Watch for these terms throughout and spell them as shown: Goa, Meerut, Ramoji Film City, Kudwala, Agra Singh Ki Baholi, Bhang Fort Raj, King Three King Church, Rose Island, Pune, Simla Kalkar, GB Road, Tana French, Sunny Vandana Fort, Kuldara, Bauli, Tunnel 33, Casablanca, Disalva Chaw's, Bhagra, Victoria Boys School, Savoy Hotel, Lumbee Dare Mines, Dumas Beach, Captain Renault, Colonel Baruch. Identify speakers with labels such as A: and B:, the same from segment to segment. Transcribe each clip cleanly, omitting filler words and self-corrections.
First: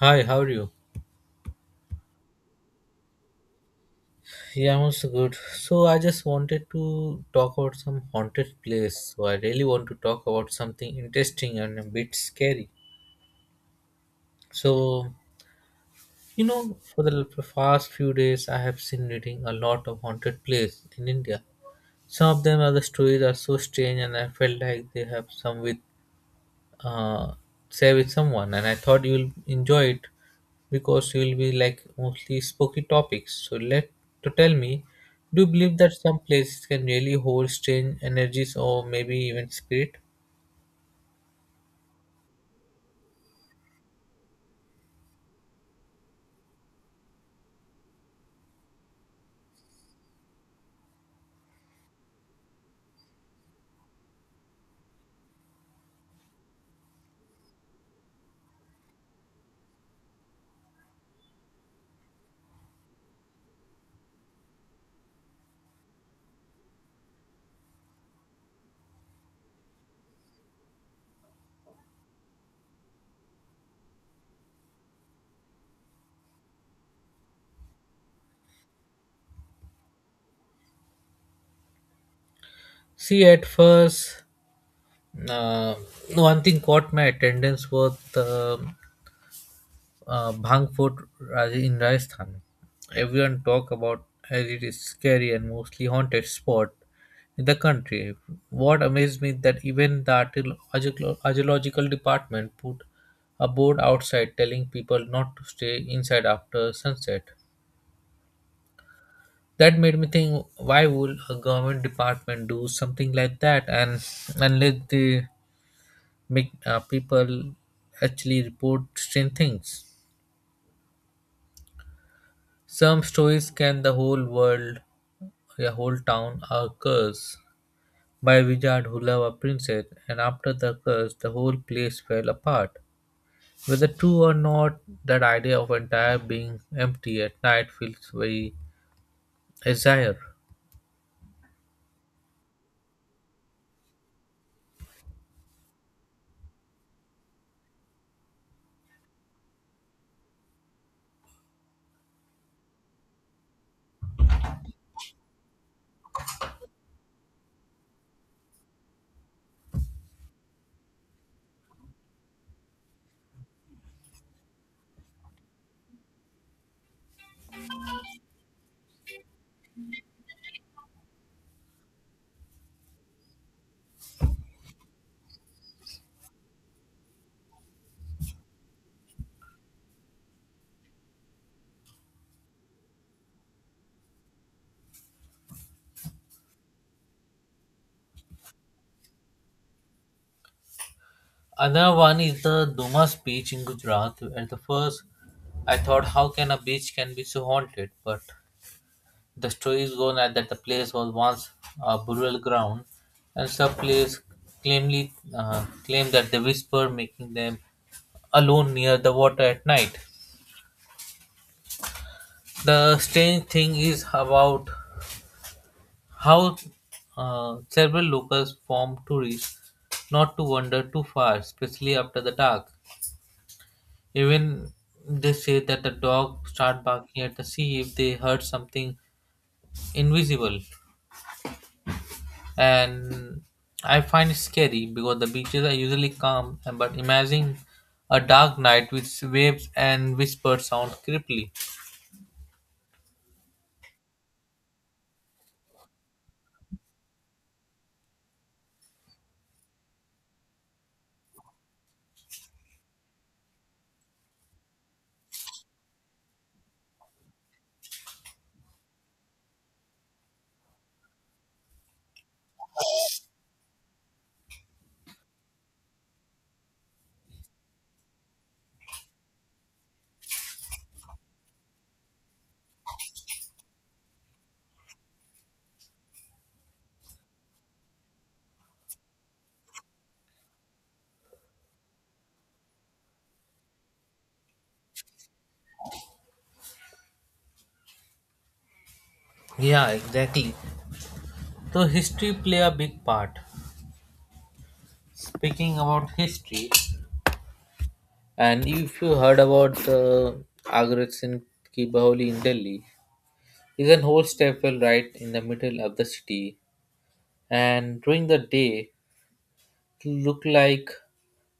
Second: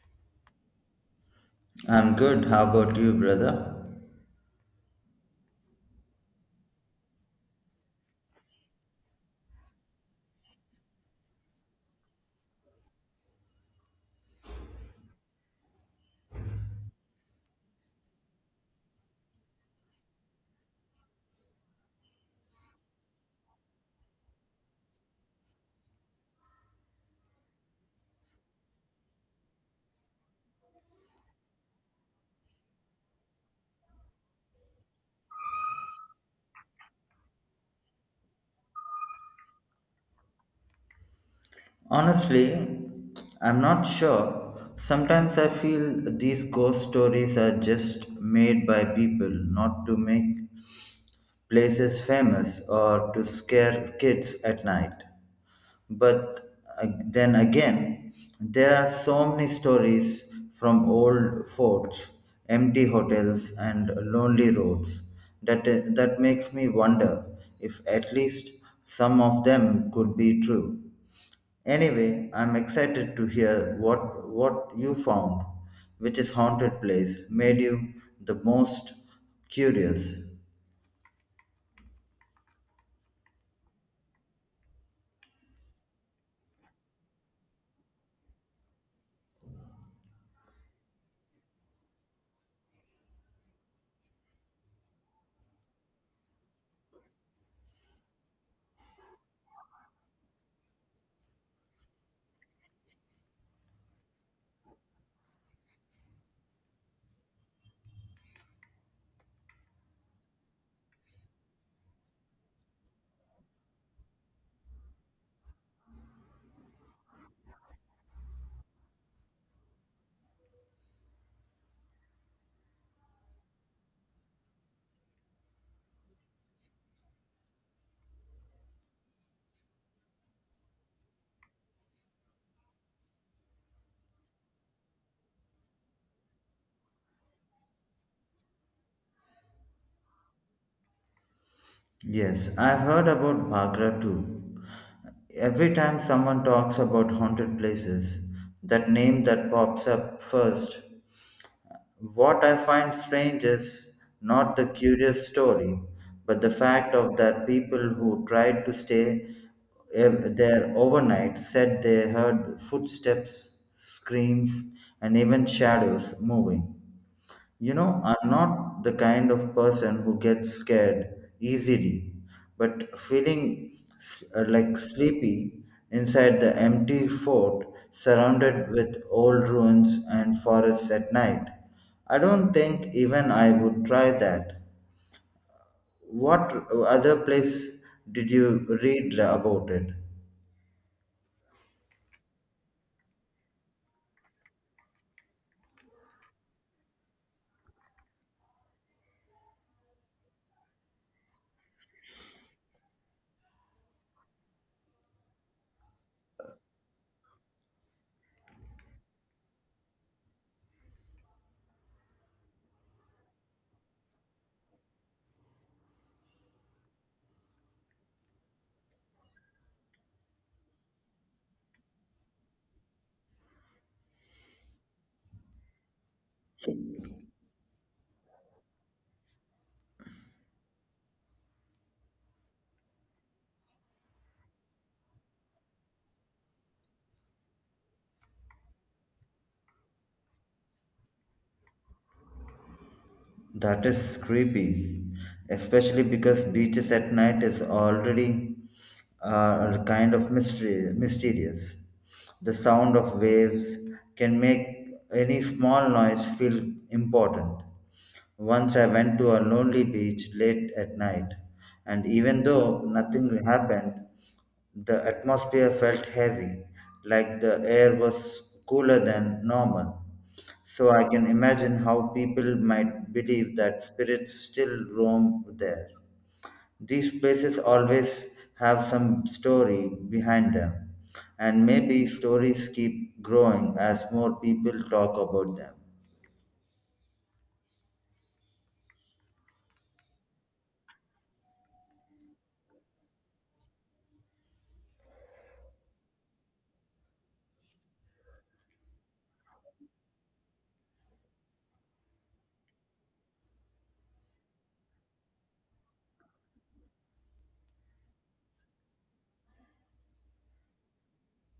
A: Hi, how are you?
B: I'm good. How about you, brother?
A: Yeah, I'm also good. So I just wanted to talk about some haunted place. So I really want to talk about something interesting and a bit scary. So you know, for the past few days, I have been reading a lot of haunted places in India. Some of them are the stories are so strange, and I felt like they have some with uh, share with someone, and I thought you'll enjoy it because you'll be like mostly spooky topics. So let to tell me, do you believe that some places can really hold strange energies or maybe even spirit?
B: Honestly, I'm not sure. Sometimes I feel these ghost stories are just made by people not to make places famous or to scare kids at night. But then again, there are so many stories from old forts, empty hotels, and lonely roads that makes me wonder if at least some of them could be true. Anyway, I'm excited to hear what you found, which is haunted place made you the most curious.
A: See at first, uh, one thing caught my attendance was the Bhang Fort Raj- in Rajasthan. Everyone talk about as it is scary and mostly haunted spot in the country. What amazed me that even the archaeological department put a board outside telling people not to stay inside after sunset. That made me think, why would a government department do something like that, and unless they make people actually report strange things. Some stories can the whole world, a whole town, are cursed by a wizard who loved a princess, and after the curse, the whole place fell apart. Whether true or not, that idea of entire being empty at night feels very azure.
B: Yes, I've heard about Bhagra too. Every time someone talks about haunted places, that name that pops up first. What I find strange is not the curious story, but the fact of that people who tried to stay there overnight said they heard footsteps, screams, and even shadows moving. You know, I'm not the kind of person who gets scared easily, but feeling like sleepy inside the empty fort surrounded with old ruins and forests at night. I don't think even I would try that. What other place did you read about it?
A: Another one is the Dumas Beach in Gujarat. At the first, I thought, how can a beach can be so haunted? But the story is gone at that the place was once a burial ground, and some players claim that they whisper, making them alone near the water at night. The strange thing is about how, several locals form tourists not to wander too far, especially after the dark. Even they say that the dog start barking at the sea if they heard something invisible. And I find it scary because the beaches are usually calm. But imagine a dark night with waves and whispered sound creepily.
B: That is creepy, especially because beaches at night is already kind of mysterious. The sound of waves can make any small noise feel important. Once I went to a lonely beach late at night, and even though nothing happened, the atmosphere felt heavy, like the air was cooler than normal. So I can imagine how people might believe that spirits still roam there. These places always have some story behind them, and maybe stories keep growing as more people talk about them.
A: Yeah, exactly. So history play a big part. Speaking about history, and if you heard about the Agra Singh Ki Baholi in Delhi, is an whole stairwell right in the middle of the city, and during the day, it look like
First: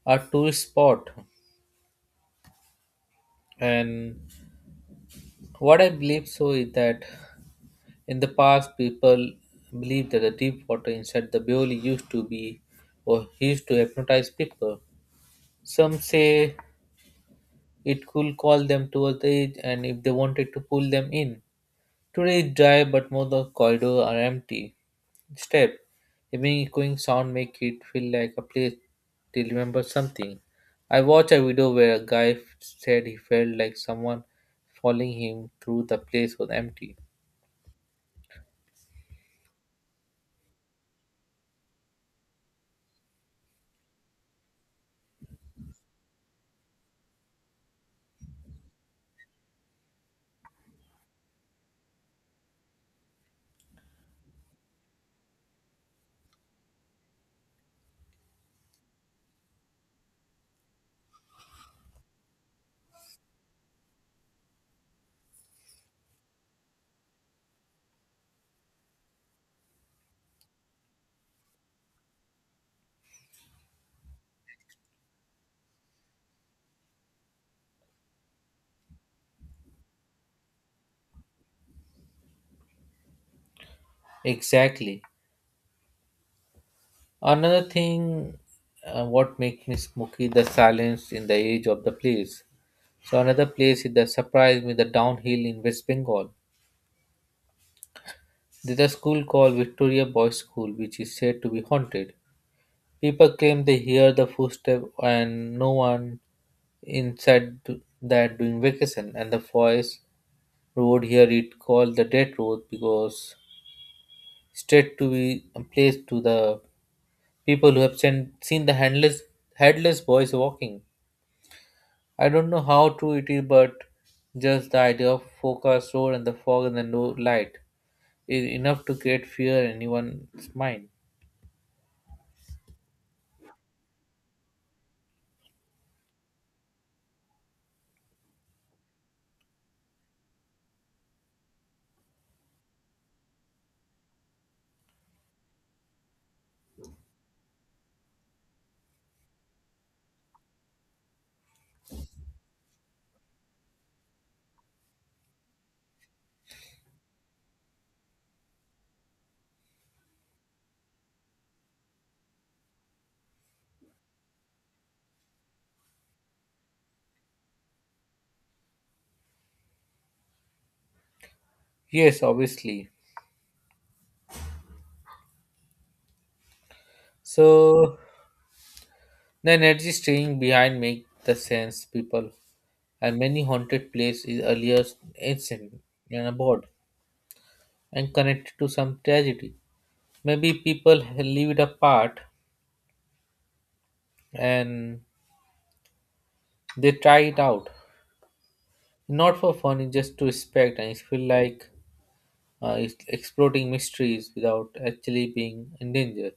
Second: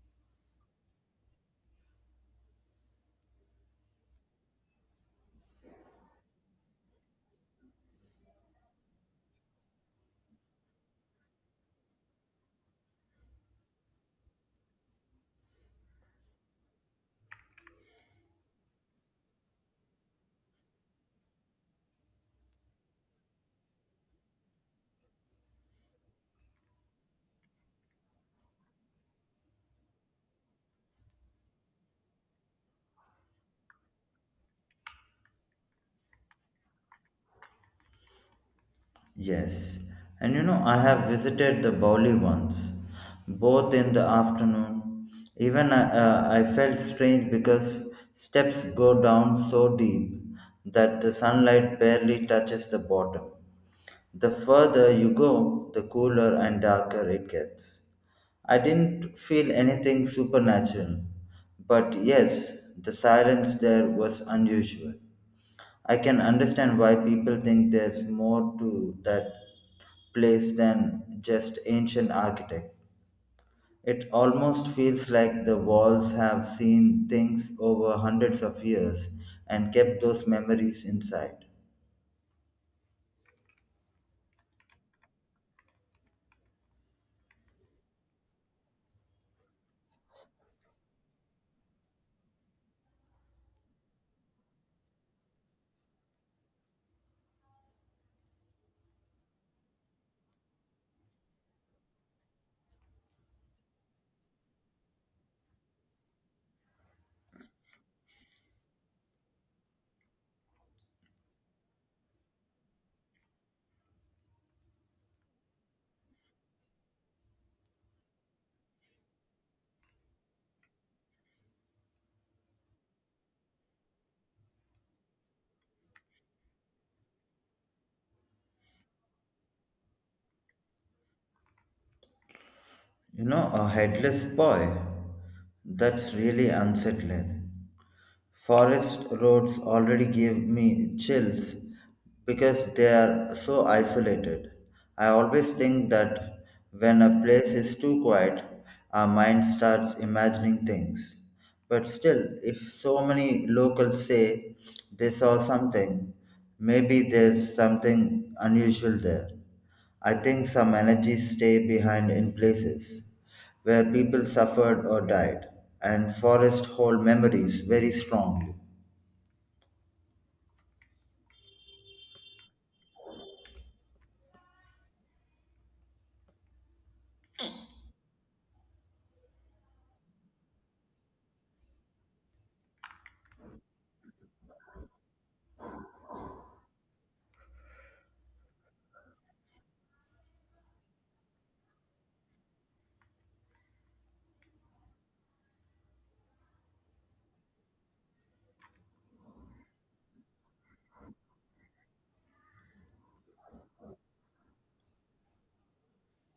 A: a tourist spot. And what I believe so is that in the past, people believed that the deep water inside the Baoli used to be or used to hypnotize people. Some say it could call them towards the edge and if they wanted to pull them in. Today it's dry but most of the corridors are empty. Step. Even echoing sound make it feel like a place to remember something. I watched a video where a guy said he felt like someone following him through the place was empty.
B: Yes, and you know, I have visited the Bauli once, both in the afternoon. Even I felt strange because steps go down so deep that the sunlight barely touches the bottom. The further you go, the cooler and darker it gets. I didn't feel anything supernatural, but yes, the silence there was unusual. I can understand why people think there's more to that place than just ancient architect. It almost feels like the walls have seen things over hundreds of years and kept those memories inside.
A: Exactly. Another thing, what makes me smoky, the silence in the edge of the place. So another place is that surprised me, the downhill in West Bengal. There's a school called Victoria Boys School, which is said to be haunted. People claim they hear the footstep and no one inside that during vacation. And the forest road here, it called the death road because straight to be a place to the people who have seen the handless, headless boys walking. I don't know how true it is, but just the idea of forecast road and the fog and the no light is enough to create fear in anyone's mind.
B: You know, a headless boy. That's really unsettling. Forest roads already give me chills because they are so isolated. I always think that when a place is too quiet, our mind starts imagining things. But still, if so many locals say they saw something, maybe there's something unusual there. I think some energies stay behind in places where people suffered or died, and forests hold memories very strongly.
A: Yes, obviously. So the energy staying behind make the sense people, and many haunted place is earlier ancient and abroad and connected to some tragedy. Maybe people leave it apart and they try it out, not for fun, it's just to respect and it feel like is exploring mysteries without actually being in danger.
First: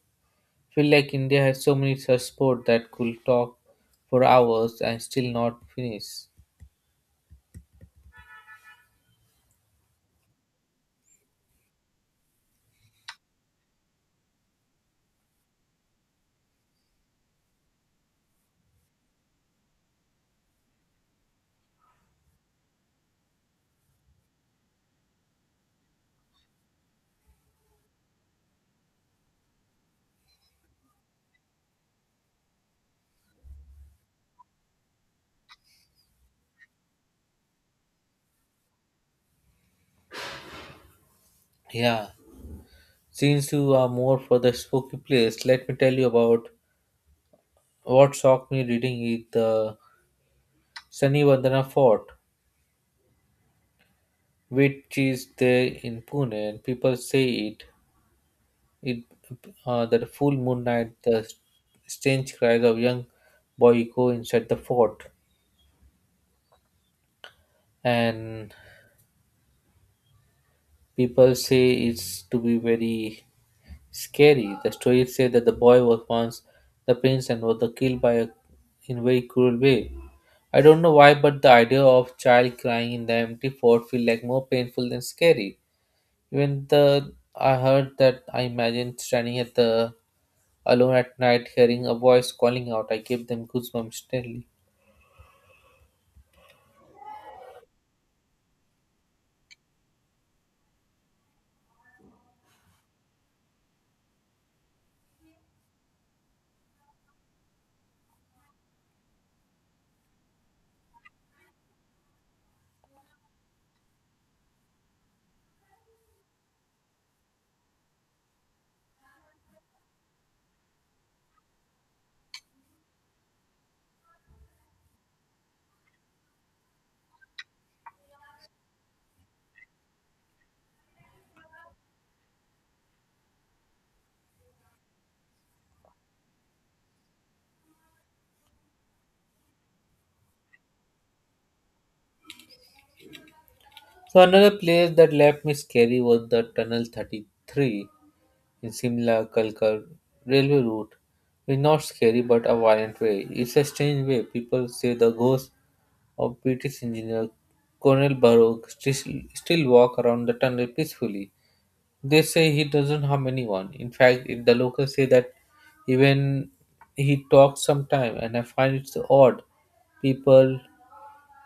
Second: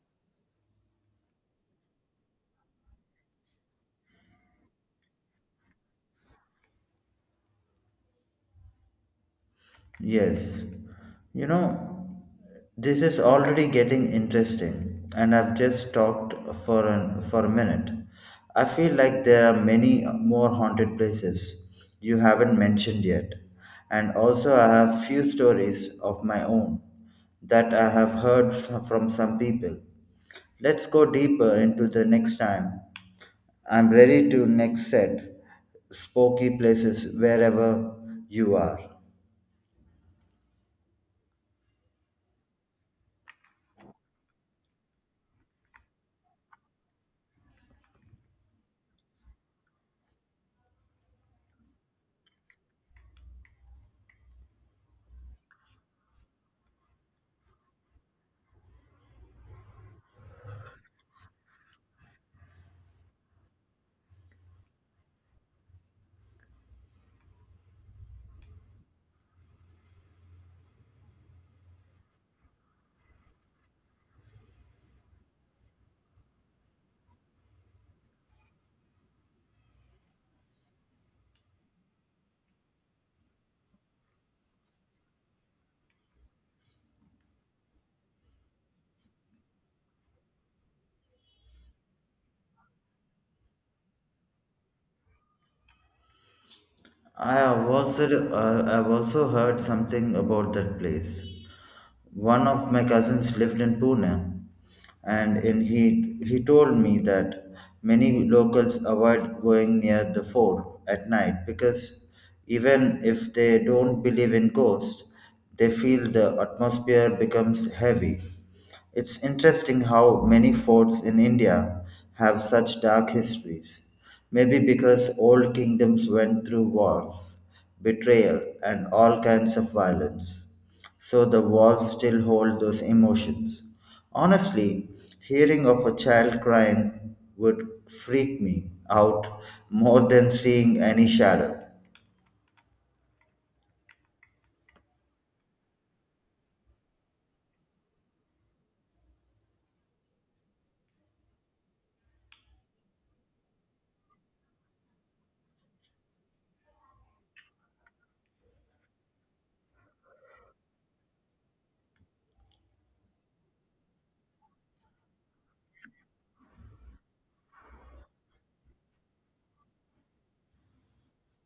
A: Feel like India has so many such sports that could talk for hours and still not finish.
B: Yes, you know, this is already getting interesting, and I've just talked for a minute. I feel like there are many more haunted places you haven't mentioned yet, and also I have few stories of my own that I have heard from some people. Let's go deeper into the next time. I'm ready to next set spooky places wherever you are.
A: Yeah, since you are more for the spooky place, let me tell you about what shocked me reading is the Sunny Vandana Fort, which is there in Pune, and people say it. It that a full moon night, the strange cries of young boy echo inside the fort, and people say it's to be very scary. The stories say that the boy was once the prince and was killed by a, in very cruel way. I don't know why, but the idea of child crying in the empty fort feel like more painful than scary. Even the I heard that I imagined standing at the alone at night hearing a voice calling out. I gave them goosebumps instantly.
B: I've also heard something about that place. One of my cousins lived in Pune, and in he told me that many locals avoid going near the fort at night because even if they don't believe in ghosts, they feel the atmosphere becomes heavy. It's interesting how many forts in India have such dark histories. Maybe because old kingdoms went through wars, betrayal, and all kinds of violence. So the walls still hold those emotions. Honestly, hearing of a child crying would freak me out more than seeing any shadow.
A: So another place that left me scary was the Tunnel 33. In Simla, Kalkar railway route is not scary but a violent way. It's a strange way. People say the ghosts of British engineer Colonel Baruch still walk around the tunnel peacefully. They say he doesn't harm anyone. In fact, if the locals say that even he talks sometime, and I find it so odd. People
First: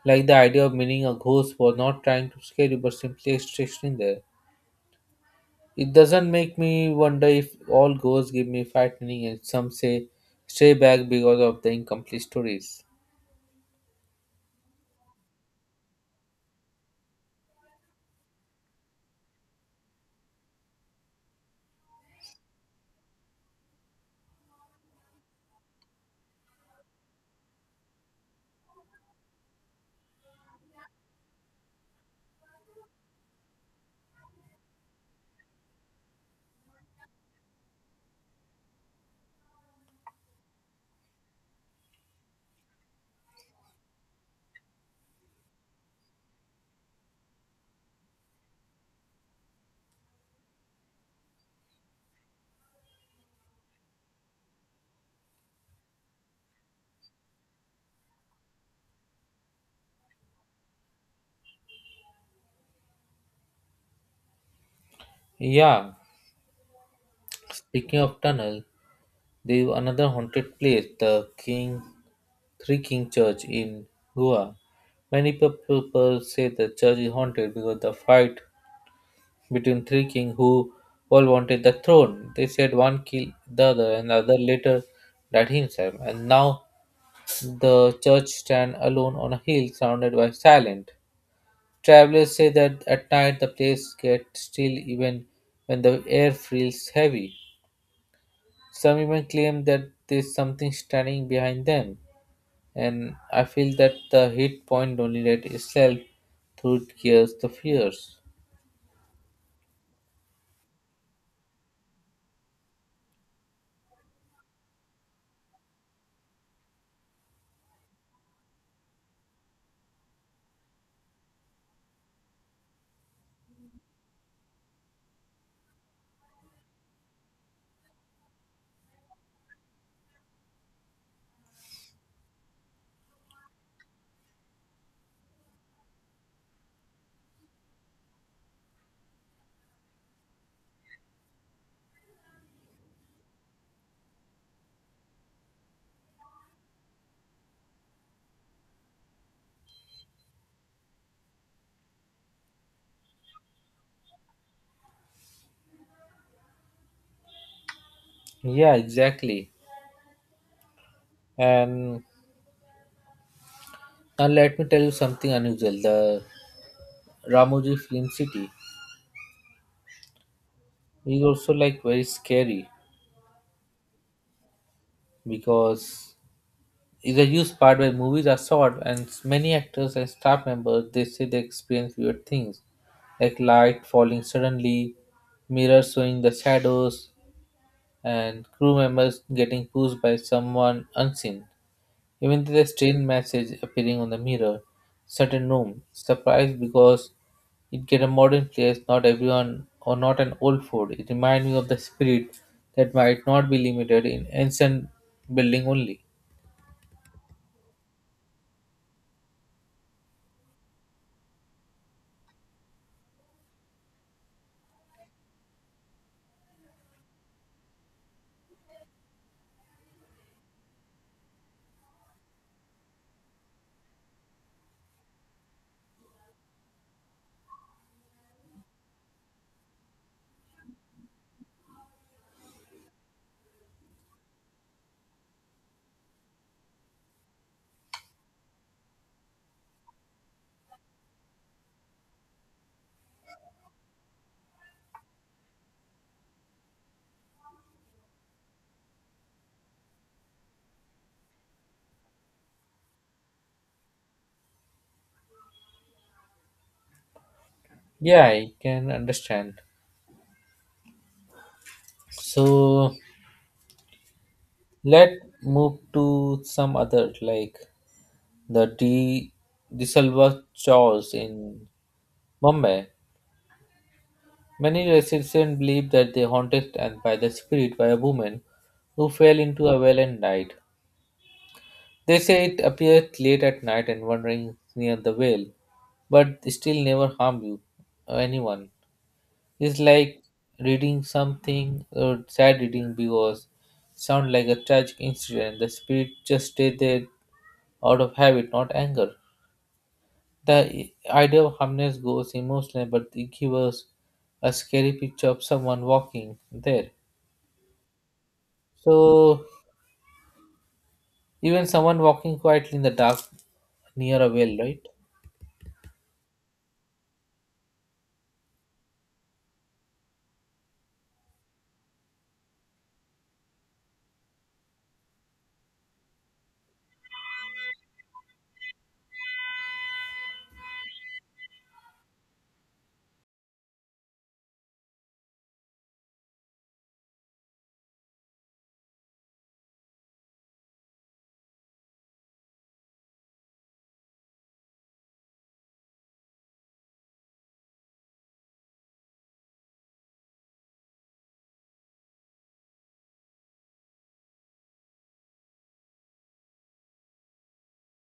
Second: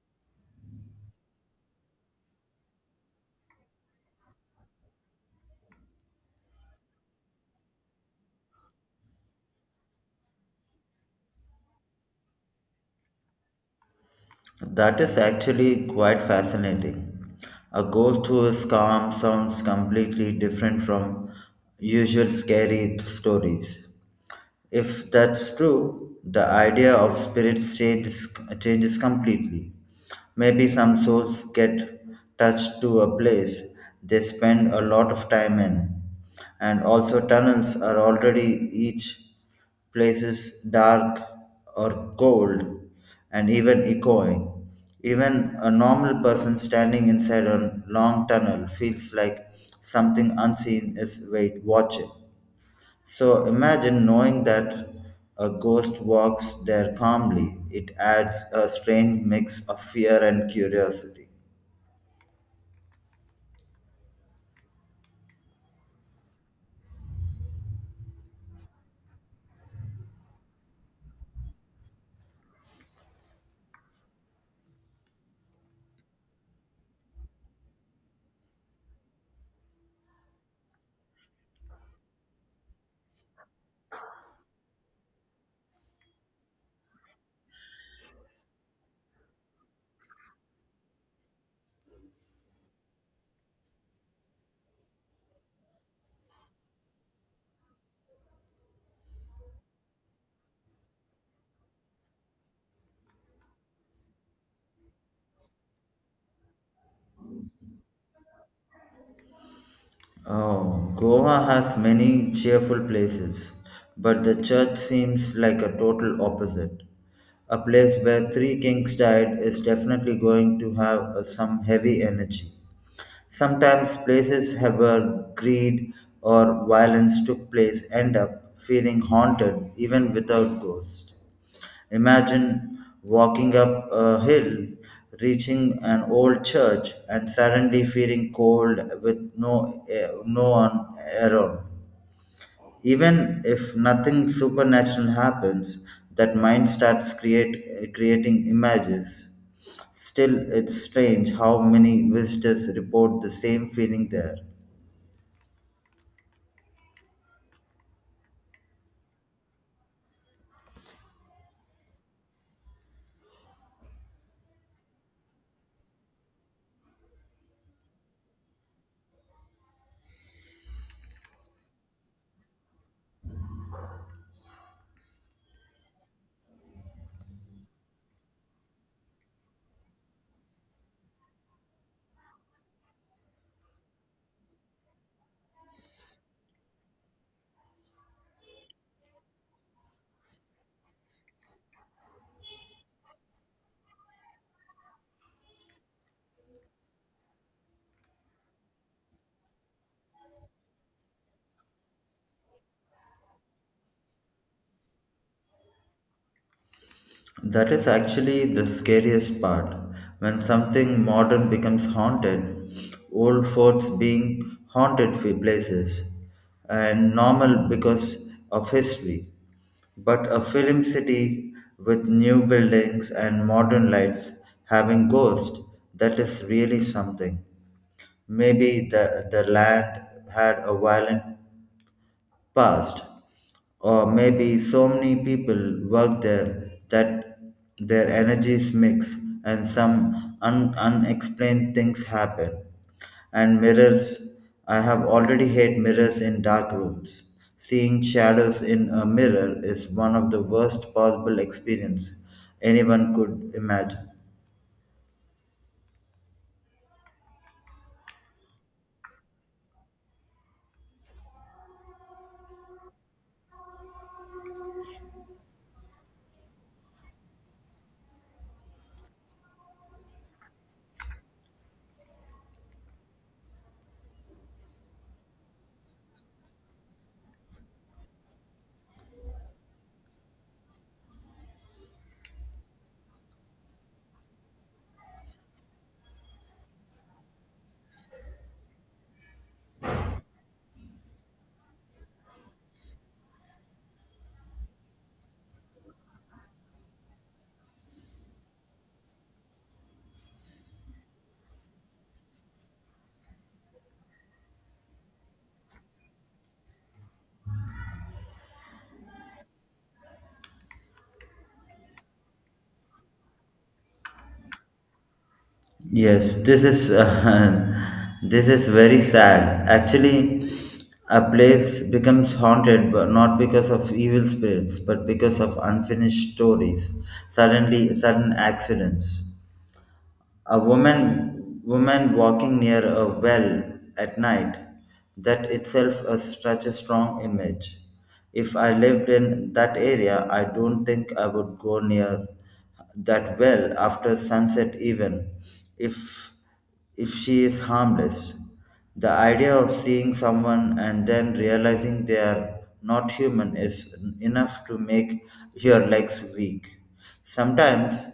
A: like the idea of meeting a ghost was not trying to scare you but simply existing there. It doesn't make me wonder if all ghosts give me frightening, and some say stay back because of the incomplete stories.
B: That is actually quite fascinating. A ghost who is calm sounds completely different from usual scary stories. If that's true, the idea of spirits changes completely. Maybe some souls get touched to a place they spend a lot of time in, and also tunnels are already each places dark or cold and even echoing. Even a normal person standing inside a long tunnel feels like something unseen is wait watching. So imagine knowing that a ghost walks there calmly. It adds a strange mix of fear and curiosity.
A: Yeah, speaking of tunnel, there is another haunted place, the King Three King Church in Goa. Many people say the church is haunted because the fight between three kings who all wanted the throne. They said one killed the other and the other later died himself. And now the church stands alone on a hill surrounded by silent. Travelers say that at night the place gets still even when the air feels heavy. Some even claim that there's something standing behind them. And I feel that the hit point only let itself through gears the fears.
B: Oh, Goa has many cheerful places, but the church seems like a total opposite. A place where three kings died is definitely going to have some heavy energy. Sometimes places have where greed or violence took place end up feeling haunted even without ghosts. Imagine walking up a hill, reaching an old church, and suddenly feeling cold with no one around. Even if nothing supernatural happens, that mind starts creating images. Still, it's strange how many visitors report the same feeling there.
A: Yeah, exactly. And now let me tell you something unusual. The Ramoji Film City is also like very scary because the used part where movies are shot and many actors and staff members, they say they experience weird things, like light falling suddenly, mirrors showing the shadows, and crew members getting pushed by someone unseen, even the strange message appearing on the mirror, certain room surprised because it get a modern place, not everyone or not an old fort. It reminds me of the spirit that might not be limited in ancient building only.
B: That is actually the scariest part. When something modern becomes haunted, old forts being haunted for places, and normal because of history. But a film city with new buildings and modern lights having ghosts, that is really something. Maybe the land had a violent past, or maybe so many people work there that their energies mix and some unexplained things happen. And mirrors, I have already hate mirrors in dark rooms. Seeing shadows in a mirror is one of the worst possible experience anyone could imagine.
A: Yeah, I can understand. So let move to some other like the D Disalva Chaw's in Bombay. Many residents believe that they haunted and by the spirit by a woman who fell into a well and died. They say it appeared late at night and wandering near the well, but still never harmed you or anyone. It's like reading something or sad reading because sound like a tragic incident. The spirit just stayed there out of habit, not anger. The idea of harmless goes emotional, but it gives us a scary picture of someone walking there. So even someone walking quietly in the dark near a well, right?
B: Yes, this is this is very sad. Actually, a place becomes haunted, but not because of evil spirits, but because of unfinished stories. Sudden accidents. A woman walking near a well at night. That itself is such a strong image. If I lived in that area, I don't think I would go near that well after sunset, even if she is harmless. The idea of seeing someone and then realizing they are not human is enough to make your legs weak. Sometimes,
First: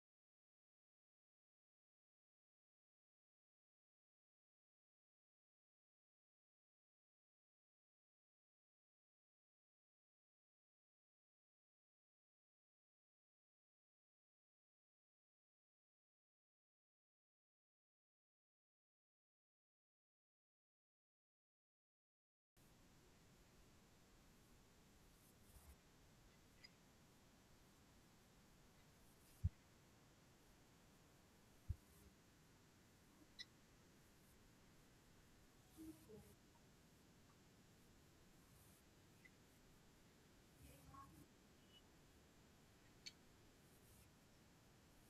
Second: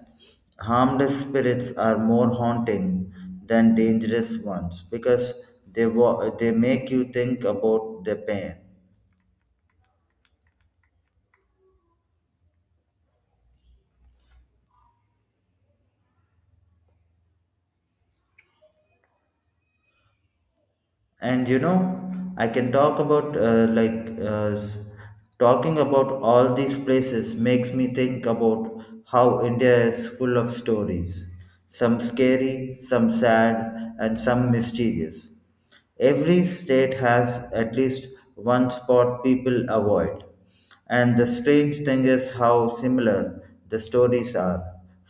B: harmless spirits are more haunting than dangerous ones because they make you think about the pain, and you know, I can talk about like s- talking about all these places makes me think about how India is full of stories, some scary, some sad, and some mysterious. Every state has at least one spot people avoid, and the strange thing is how similar the stories are:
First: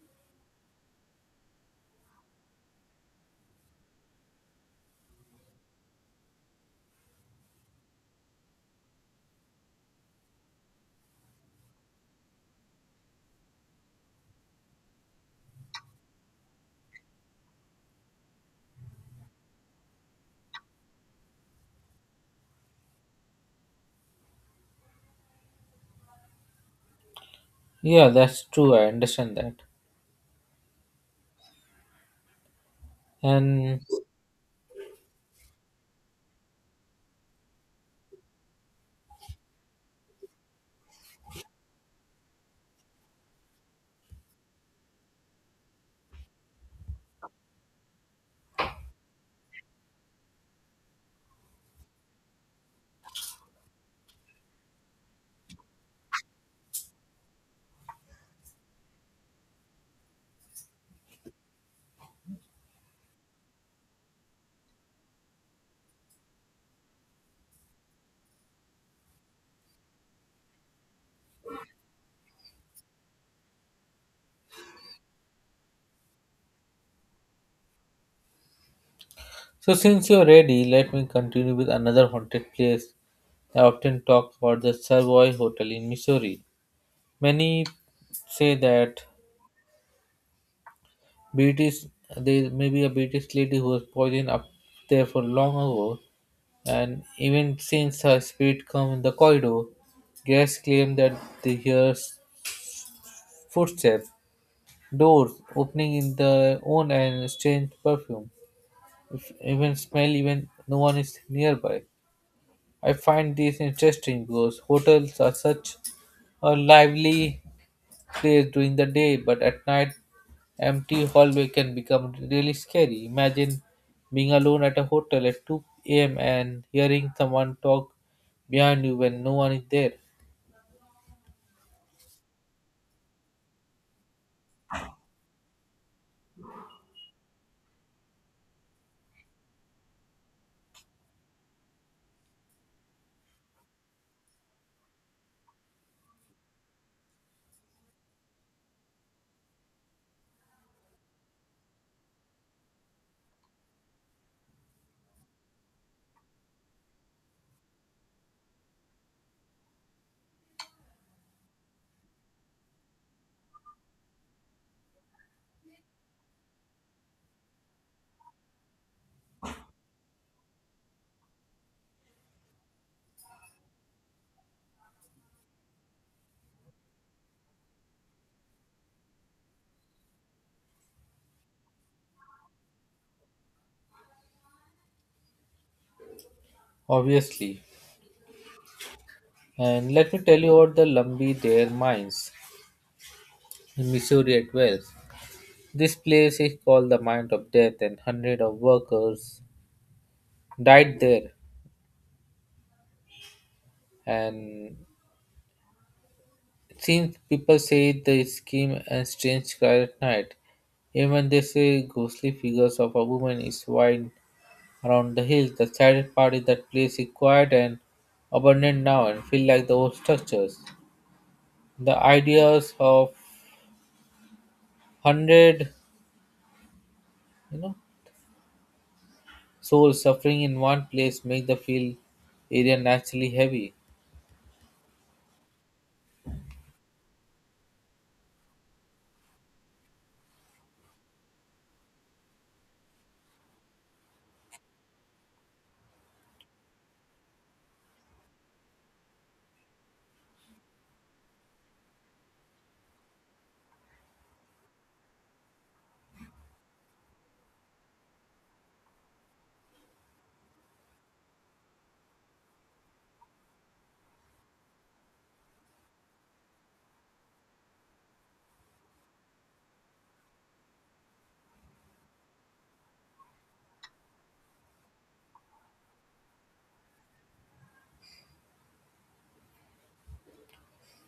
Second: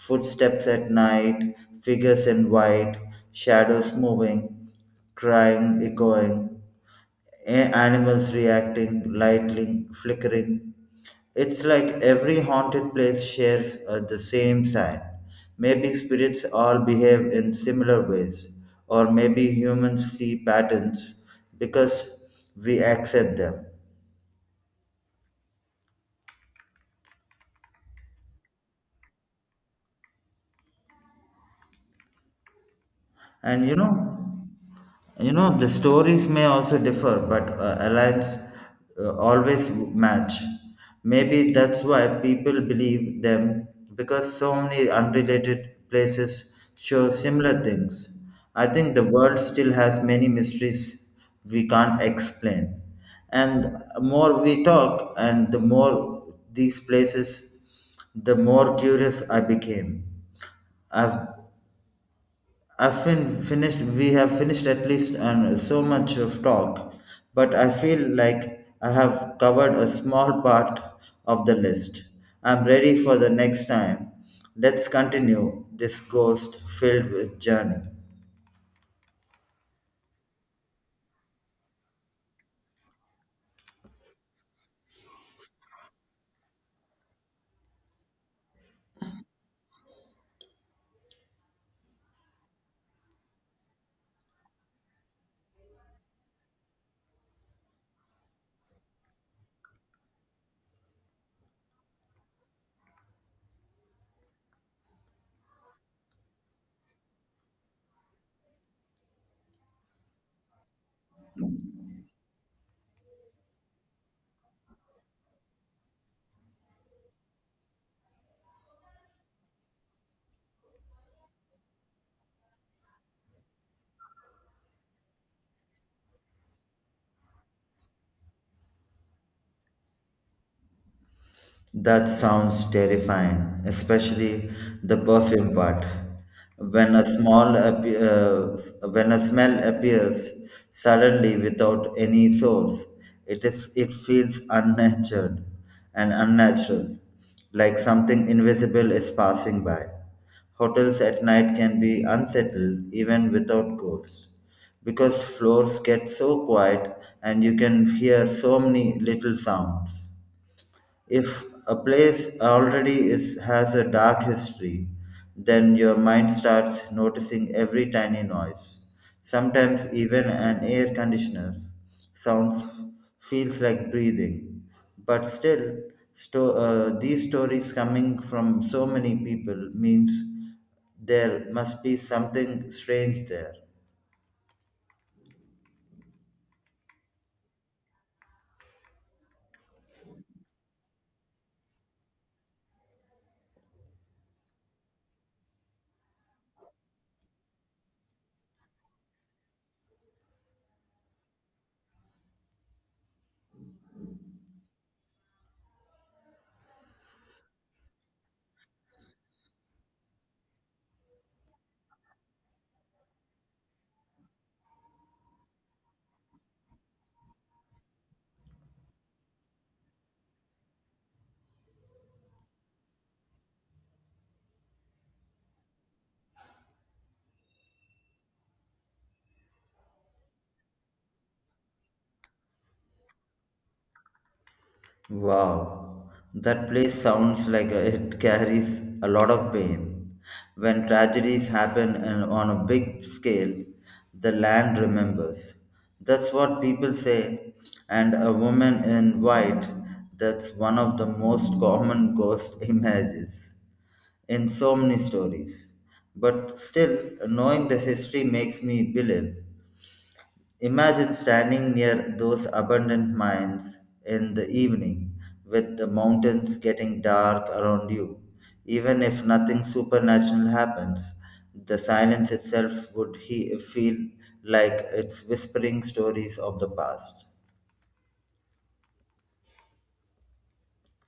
B: footsteps at night, figures in white, shadows moving, crying, echoing, animals reacting, lightning flickering. It's like every haunted place shares the same sign. Maybe spirits all behave in similar ways, or maybe humans see patterns because we accept them.
A: Yeah, that's true. I understand that.
B: And you
A: And
B: know, the stories may also differ, but alliance always match. Maybe that's why people believe them, because so many unrelated places show similar things. I think the world still has many mysteries we can't explain, and more we talk and the more these places, the more curious I became. I've finished. We have finished at least and so much of talk, but I feel like I have covered a small part of the list. I'm ready for the next time. Let's continue this ghost filled with journey.
A: so, since you're ready, let me continue with another haunted place I often talk about, the Savoy Hotel in Missouri. Many say that British there may be a British lady who was poisoned up there for long ago, and even since her spirit come in the corridor, guests claim that they hear footsteps, doors opening in their own and strange perfume. If even smell even no one is nearby. I find this interesting because hotels are such a lively place during the day, but at night, empty hallway can become really scary. Imagine being alone at a hotel at 2 a.m. and hearing someone talk behind you when no one is there,
B: That sounds terrifying, especially the perfume part. When a small appe- s- when a smell appears suddenly without any source, it feels unnatural and unnatural, like something invisible is passing by. Hotels at night can be unsettled even without ghosts, because floors get so quiet and you can hear so many little sounds. If a place has a dark history, then your mind starts noticing every tiny noise. Sometimes even an air conditioner sounds feels like breathing. But still, these stories coming from so many people means there must be something strange there.
A: obviously. And let me tell you about the Lumbee Dare Mines in Missouri at Wells. This place is called the Mine of Death, and hundreds of workers died there. And since people say the scheme and strange guy at night. Even they say ghostly figures of a woman is wide around the hills. The saddest part is that place is quiet and abandoned now and feel like the old structures. The ideas of hundred, you know, souls suffering in one place make the feel area naturally heavy.
B: Wow, that place sounds like it carries a lot of pain. When tragedies happen and on a big scale, the land remembers. That's what people say. And a woman in white, that's one of the most common ghost images in so many stories. But still, knowing this history makes me believe. Imagine standing near those abandoned mines in the evening, with the mountains getting dark around you. Even if nothing supernatural happens, the silence itself would feel like it's whispering stories of the past.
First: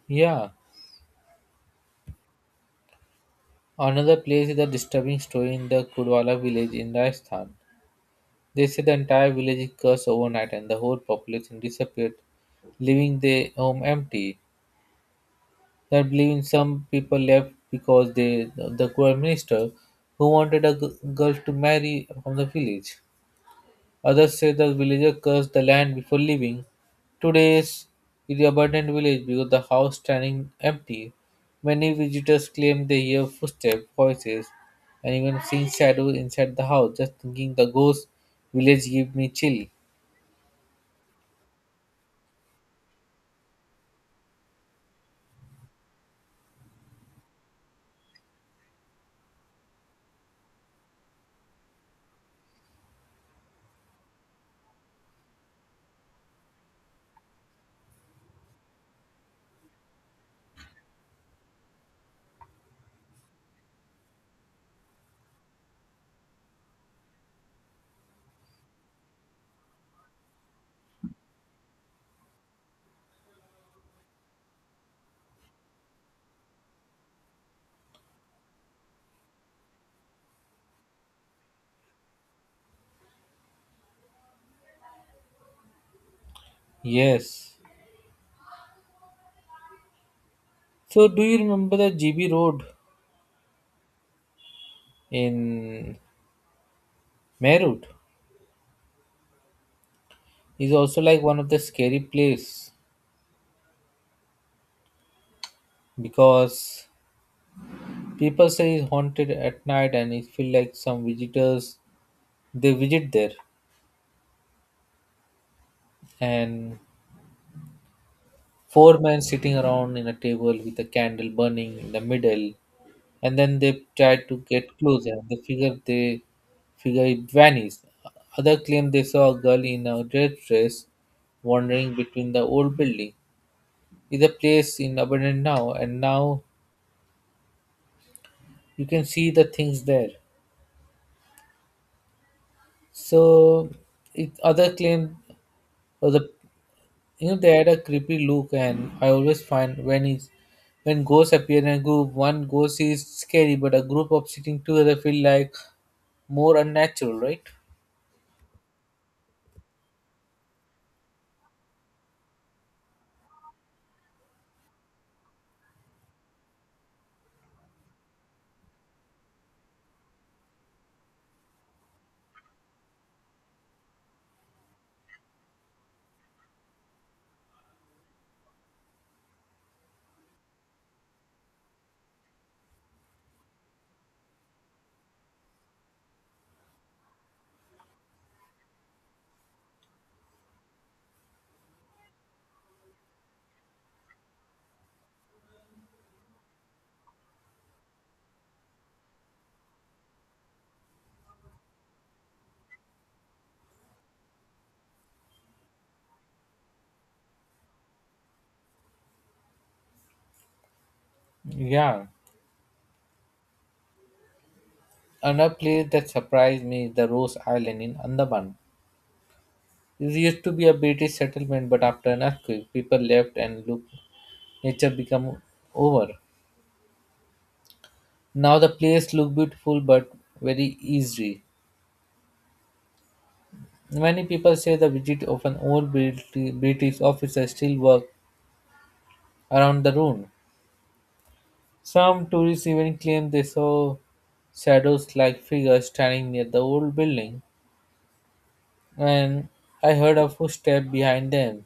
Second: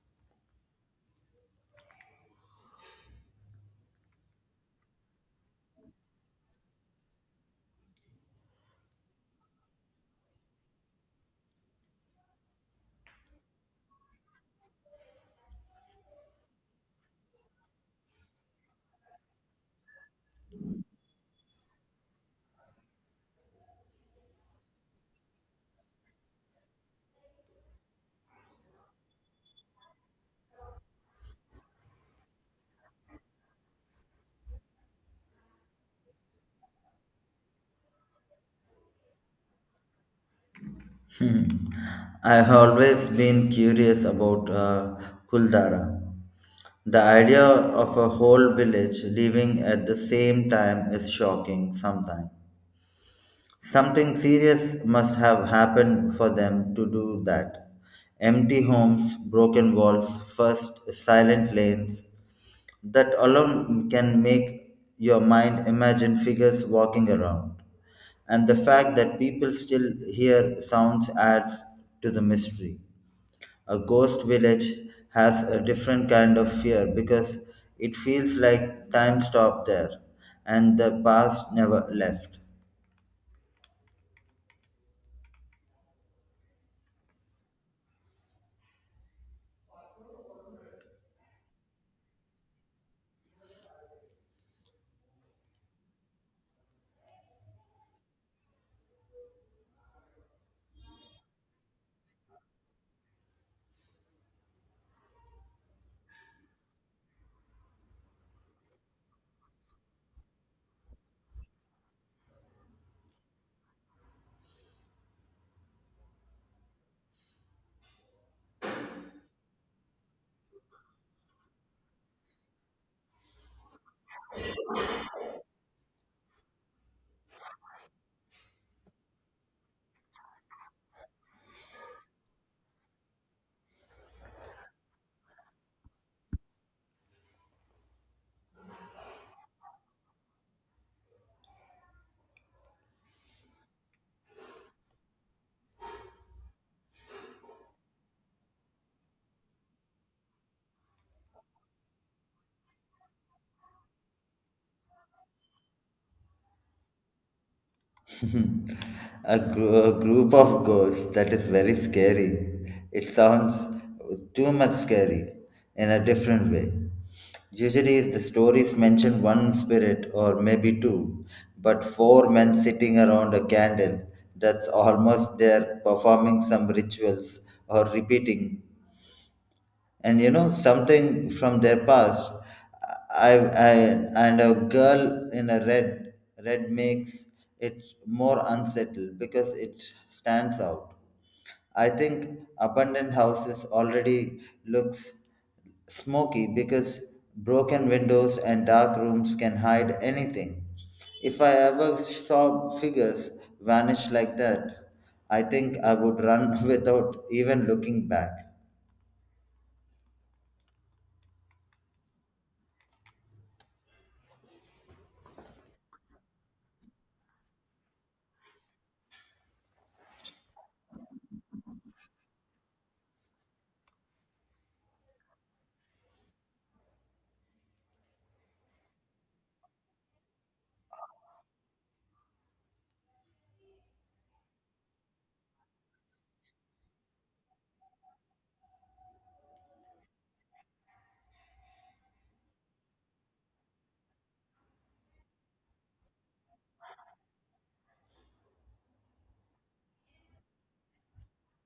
A: Yeah. Another place is a disturbing story in the Kudwala village in Rajasthan. They say the entire village is cursed overnight and the whole population disappeared, leaving their home empty. They believe some people left because they, the prime minister who wanted a girl to marry from the village. Others say the villager cursed the land before leaving. Today's is the abandoned village because the house standing empty. Many visitors claim they hear footsteps, voices, and even seeing shadows inside the house. Just thinking the ghost village gives me chill.
B: Hmm. I've always been curious about Kuldara. The idea of a whole village leaving at the same time is shocking sometimes. Something serious must have happened for them to do that. Empty homes, broken walls, first silent lanes. That alone can make your mind imagine figures walking around. And the fact that people still hear sounds adds to the mystery. A ghost village has a different kind of fear because it feels like time stopped there and the past never left.
A: Yes. So do you remember the GB Road in Meerut? Is also like one of the scary place because people say it's haunted at night, and it feel like some visitors they visit there, and four men sitting around in a table with a candle burning in the middle, and then they try to get closer and they figure it vanished. Other claim they saw a girl in a red dress wandering between the old building, is a place in abandoned now and now you can see the things there. So it other claim was a, you know, they had a creepy look, and I always find when is when ghosts appear in a group, one ghost is scary but a group of sitting together feel like more unnatural, right?
B: A group of ghosts, that is very scary. It sounds too much scary in a different way. Usually, the stories mention one spirit or maybe two, but four men sitting around a candle, that's almost there performing some rituals or repeating and you know something from their past. I and a girl in a red makes it more unsettled because it stands out. I think abandoned houses already looks smoky because broken windows and dark rooms can hide anything. If I ever saw figures vanish like that, I think I would run without even looking back.
A: Yeah, another place that surprised me is the rose island in andaman. It used to be a british settlement, but after an earthquake people left and look nature become over. Now the place look beautiful but very easy. Many people say the visit of an old British officer still work around the room. Some tourists even claim they saw shadows like figures standing near the old building and I heard a footstep behind them.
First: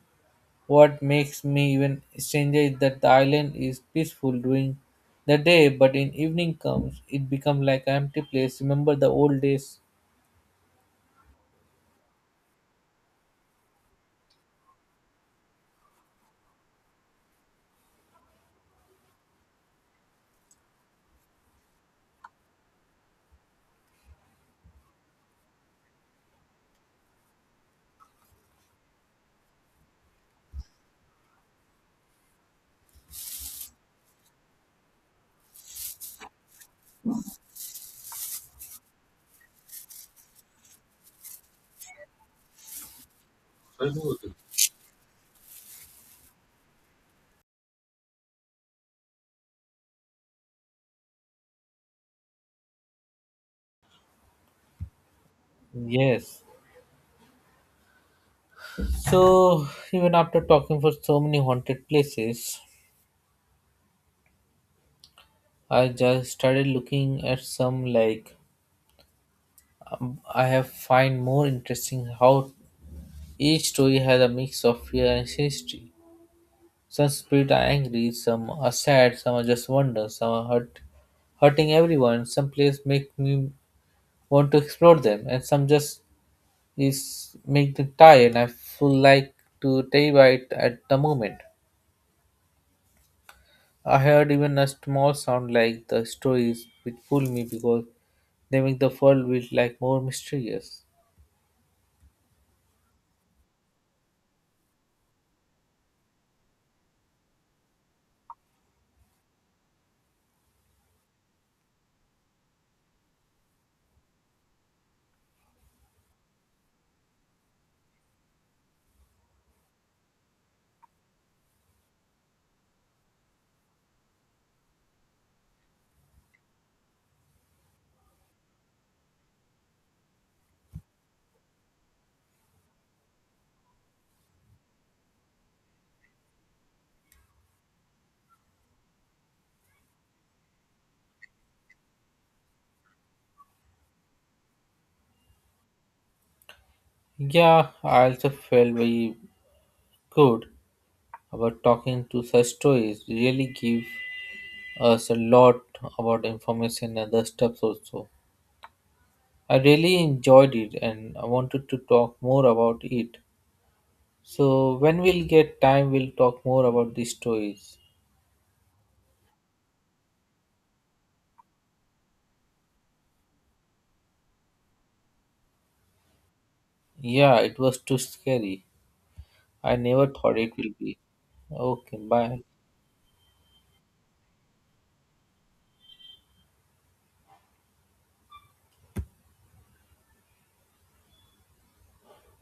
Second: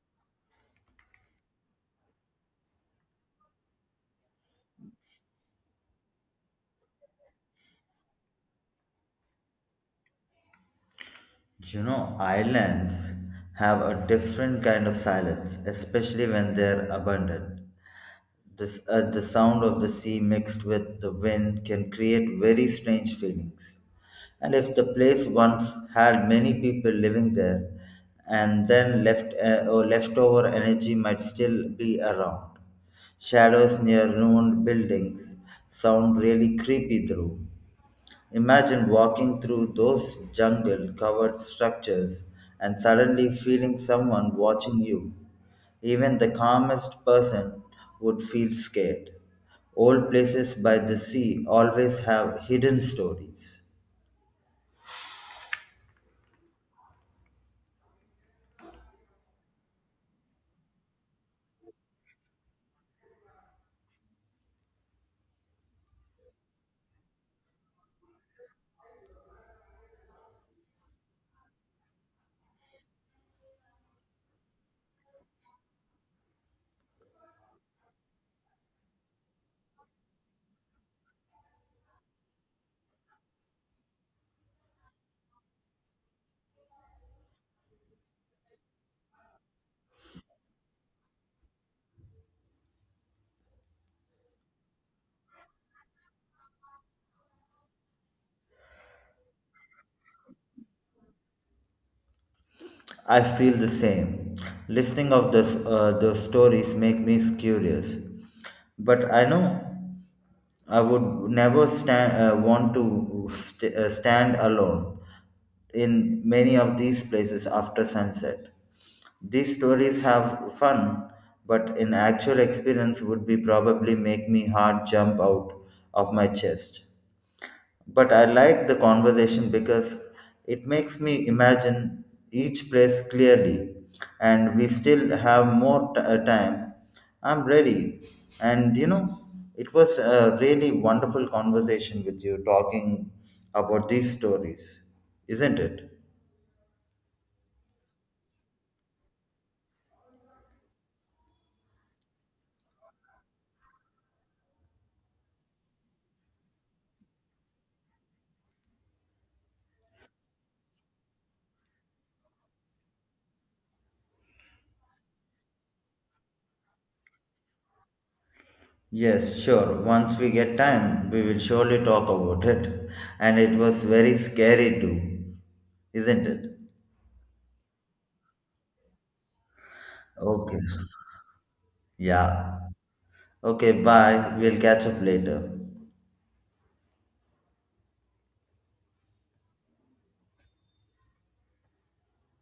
A: What makes me even stranger is that the island is peaceful during the day but in evening comes it becomes like an empty place. Remember the old days?
B: You know, islands have a different kind of silence, especially when they're abandoned. The sound of the sea mixed with the wind can create very strange feelings. And if the place once had many people living there, and then left or leftover energy might still be around. Shadows near ruined buildings sound really creepy through. Imagine walking through those jungle covered structures and suddenly feeling someone watching you. Even the calmest person would feel scared. Old places by the sea always have hidden stories.
A: Yes. So, even after talking for so many haunted places, I just started looking at some like I have find more interesting how each story has a mix of fear and history. Some spirits are angry, some are sad, some are just wonder, some are hurt, hurting everyone. Some places make me want to explore them, and some just is make me tired. And I feel like to terrified at the moment. I heard even a small sound like the stories which pull me because they make the world feel like more mysterious.
B: I feel the same. Listening of the stories make me curious. But I know I would never stand, want to st- stand alone in many of these places after sunset. These stories have fun, but in actual experience would be probably make me heart jump out of my chest. But I like the conversation because it makes me imagine each place clearly, and we still have more time. I'm ready, and you know, it was a really wonderful conversation with you talking about these stories, isn't it?
A: Yeah, I also felt very good about talking to such stories. Really give us a lot about information and other stuff also. I really enjoyed it and I wanted to talk more about it. So when we'll get time we'll talk more about these stories.
B: Yes, sure. Once we get time, we will surely talk about it. And it was very scary too, isn't it?
A: Yeah, it was too scary. I never thought it
B: Okay.
A: will be. Okay, bye.
B: Yeah. Okay, bye. We'll catch up later.